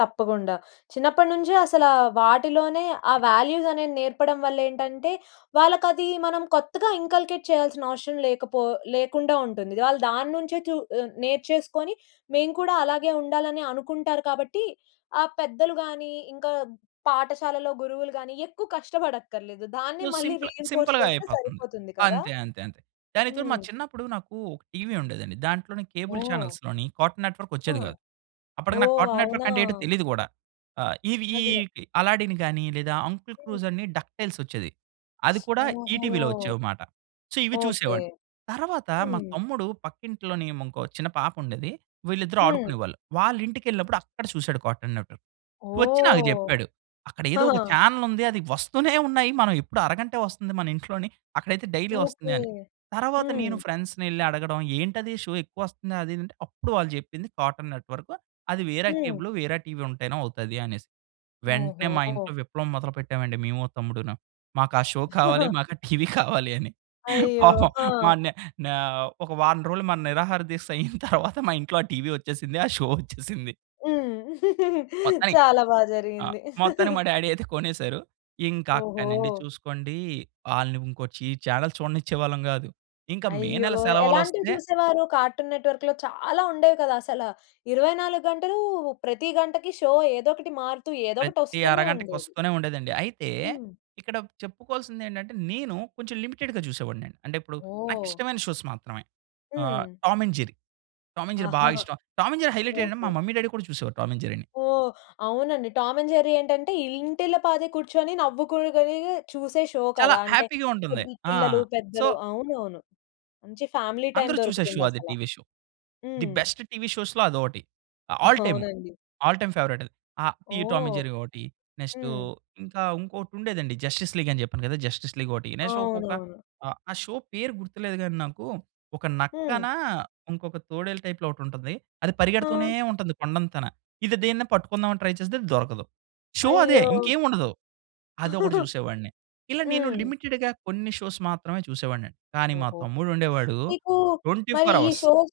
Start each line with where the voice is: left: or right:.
left: తప్పకుండా. చిన్నప్పటినుంచే అసలా వాటిలోనే ఆ వాల్యూస్ అనేవి నేర్పడం వలేంటంటే వాళ్ళకది మనం కొత్తగా ఇన్కల్కేట్ చేయాల్సిన అవసరం లేకపో లేకుండా ఉంటుంది. వాళ్ళు దాని నుంచే చు ఆ నేర్చేసుకొని మేము కూడా అలాగే ఉండాలని అనుకుంటారు కాబట్టి ఆ పెద్దలు గాని, ఇంకా పాఠశాలలో గురువులు గాని ఎక్కువ కష్టపడక్కర్లేదు దాన్ని
right: సో
left: మళ్ళీ
right: సింపుల్
left: రీఎన్ఫోర్స్ చేస్తే
right: సింపుల్‌గాయిపోతుంది.
left: సరిపోతుంది కదా!
right: అంతే. అంతే. అంతే. దానికితో మా
left: హ్మ్.
right: చిన్నప్పుడు నాకు ఒక టీవీ ఉండేదండి దాంట్లోనే కేబుల్
left: ఓహ్!
right: చానెల్స్‌లోని కార్టూన్ నెట్వర్క్
left: హా!
right: వచ్చేది కాదు. అప్పటికి నాకు
left: ఓహ్!
right: కార్టూన్ నెట్వర్క్
left: అవునా!
right: అంటే ఏంటో తెలీదు కూడా. ఆ! ఇవి ఈ
left: అదే.
right: 'అల్లాడిన్' గాని, లేదా 'అంకుల్
left: హ్మ్.
right: స్క్రూజ్' అని 'డక్‌టైల్స్' వచ్చేది. అది కూడా ఈ
left: ఓహో!
right: టీవీ‌లో వచ్చేవిమాట. సో ఇవి
left: ఓకే.
right: చూసేవాడు. తరువాత మా
left: హ్మ్.
right: తమ్ముడు పక్కింట్లో‌‌ని ఇంకో చిన్న పాప ఉండేది వీళ్ళిద్దరూ
left: హ్మ్.
right: ఆడుకునేవాళ్ళు. వాళ్ళ ఇంటికేళ్ళినప్పుడు అక్కడ చూసాడు కార్టూ‌న్ నెట్వర్క్. వచ్చి నాకు
left: ఓహ్!
right: చెప్పాడు. "అక్కడ ఏదో ఒక చానెల్ ఉంది అది వస్తూనే ఉన్నాయి మనం ఎప్పుడు అరగం‌టె వస్తుంది మన ఇంట్లోని అక్కడైతే డైలీ వస్తుంది"
left: ఓకే
right: అని. తరువాత నేను
left: హ్మ్.
right: ఫ్రెండ్స్‌నేళ్లి అడగడం ఏంటది షో ఎక్కువ వస్తుం‌ది అది అంటే అప్పుడు వాళ్ళు చెప్పింది కార్టూన్ నెట్వర్కు అది వేరే
left: హ్మ్.
right: కేబులు వేరే టీవీ ఉంటేనే అవుతాది అనేసి. వెంటనే మా
left: ఓహోహో!
right: ఇంట్లో విప్లవం మొదలుపెట్టామండి మేము మా తమ్ముడు‌ను. మాకా షో కావాలి మా‌‌కా టీవీ కావాలి అని.
left: అయ్యో!
right: పాపం
left: హా!
right: మనే నే ఒక వారం రోజులు మ‌న నిరాహారదీక్ష అయిన తరువాత మా ఇంట్లో ఆ టీవీ వచ్చేసింది ఆ షో వచ్చేసింది.
left: హ్మ్.
right: మొత్తానికి
left: చాలా బా
right: ఆ!
left: జరిగింది.
right: మొత్తానికి మా డ్యాడీ అయితే కొనేసారు. ఇంకా అక్కడి నుండి
left: ఓహో!
right: చూసుకోండి వాళ్ళని ఇంకో చి చానెల్ చూడనిచ్చేవాళ్ళం కాదు. ఇంకా మే
left: అయ్యో!
right: నెల
left: ఎలాంటివి
right: సెలవులోస్తే
left: చూసేవారు కార్టూన్ నెట్వర్క్‌లో చాలా ఉండేవి కదా! అసల 24 గంటలు ప్రతి గంటకి షో ఏదోకటి మారుతూ ఏదోకటి
right: ప్రతి
left: వస్తూనే
right: అరగంటకి
left: ఉండేది.
right: వస్తూనే ఉండేదండి. అయితే
left: హ్మ్.
right: ఇక్కడ చెప్పుకోవాల్సిందేంటంటే నేను కొంచెం లిమిటెడ్‌గా చూసేవాడిని అండి. అంటే ఇప్పుడు నాకు
left: ఓహ్!
right: ఇష్టమైన షోస్ మాత్రమే ఆహ్,
left: హ్మ్.
right: Tom and Jerry, Tom and Jerry బా
left: ఆహాహా!
right: ఇష్టం. టామ్ అండ్ జెర్రీ హైలైటెంటంటే మా
left: ఓకే.
right: మమ్మీ డ్యాడీ కూడా చూసేవాళ్ళు టామ్ అండ్ జెర్రీ‌ని.
left: ఓహ్! అవునండి. టామ్ అండ్ జెర్రీ ఏంటంటే ఇల్ ఇంటిల్లపాది కూర్చొని నవ్వుకోగనిగే చూసే షో
right: చాలా
left: కదా! అంటే
right: హ్యాపీగా ఉంటుంది.
left: పెద్ది
right: ఆ!
left: పిల్లలు,
right: సో
left: పెద్దలు అవునవును. మంచి ఫ్యామిలీ టైం
right: అందరూ చూసే షో
left: దొరుకుతుంది
right: అది
left: అసలా.
right: TV show. ది
left: హ్మ్.
right: బెస్ట్ టీవీ షోస్‌లో అదొకటి. అ ఆల్ టైము
left: అవునండి.
right: ఆల్ టైమ్ ఫేవరైట్ అది. ఆ! ఈ టామ్ అండ్
left: ఓహ్!
right: జెర్రీ ఒకటి. నెక్స్ట్
left: హ్మ్.
right: ఇంకా ఇంకోటి ఉండేదండి జస్టిస్ లీగ్ అని చెప్పాను కదా! జస్టిస్ లీగ్ ఒకటి నెక్స్ట్ ఒకొక
left: అవునవును.
right: అ ఆ షో పేరు గుర్తులేదు కానీ నాకు ఒక
left: హ్మ్.
right: నక్కన ఇంకొక తోడేలు టైప్‌లో ఒకటుంటుంది. అది పరిగెడుతూనే
left: హా!
right: ఉంటుంది కొండంతన. ఇది దీన్నీ పట్టుకుందాం అని ట్రై చేస్తేది అది దొరకదు. షో అదే
left: అయ్యో!
right: ఇంకేమి ఉండదు. అదొకటి చూసేవాడిని. ఇలా నేను
left: హ్మ్.
right: లిమిటెడ్‌గా కొన్ని షోస్ మాత్రమే చూసేవాడినండి కానీ మా
left: ఓహో!
right: తమ్ముడు ఉండేవాడు
left: మీకు
right: ట్వెంటీ
left: మరి
right: ఫోర్
left: ఈ
right: హావర్స్.
left: షోస్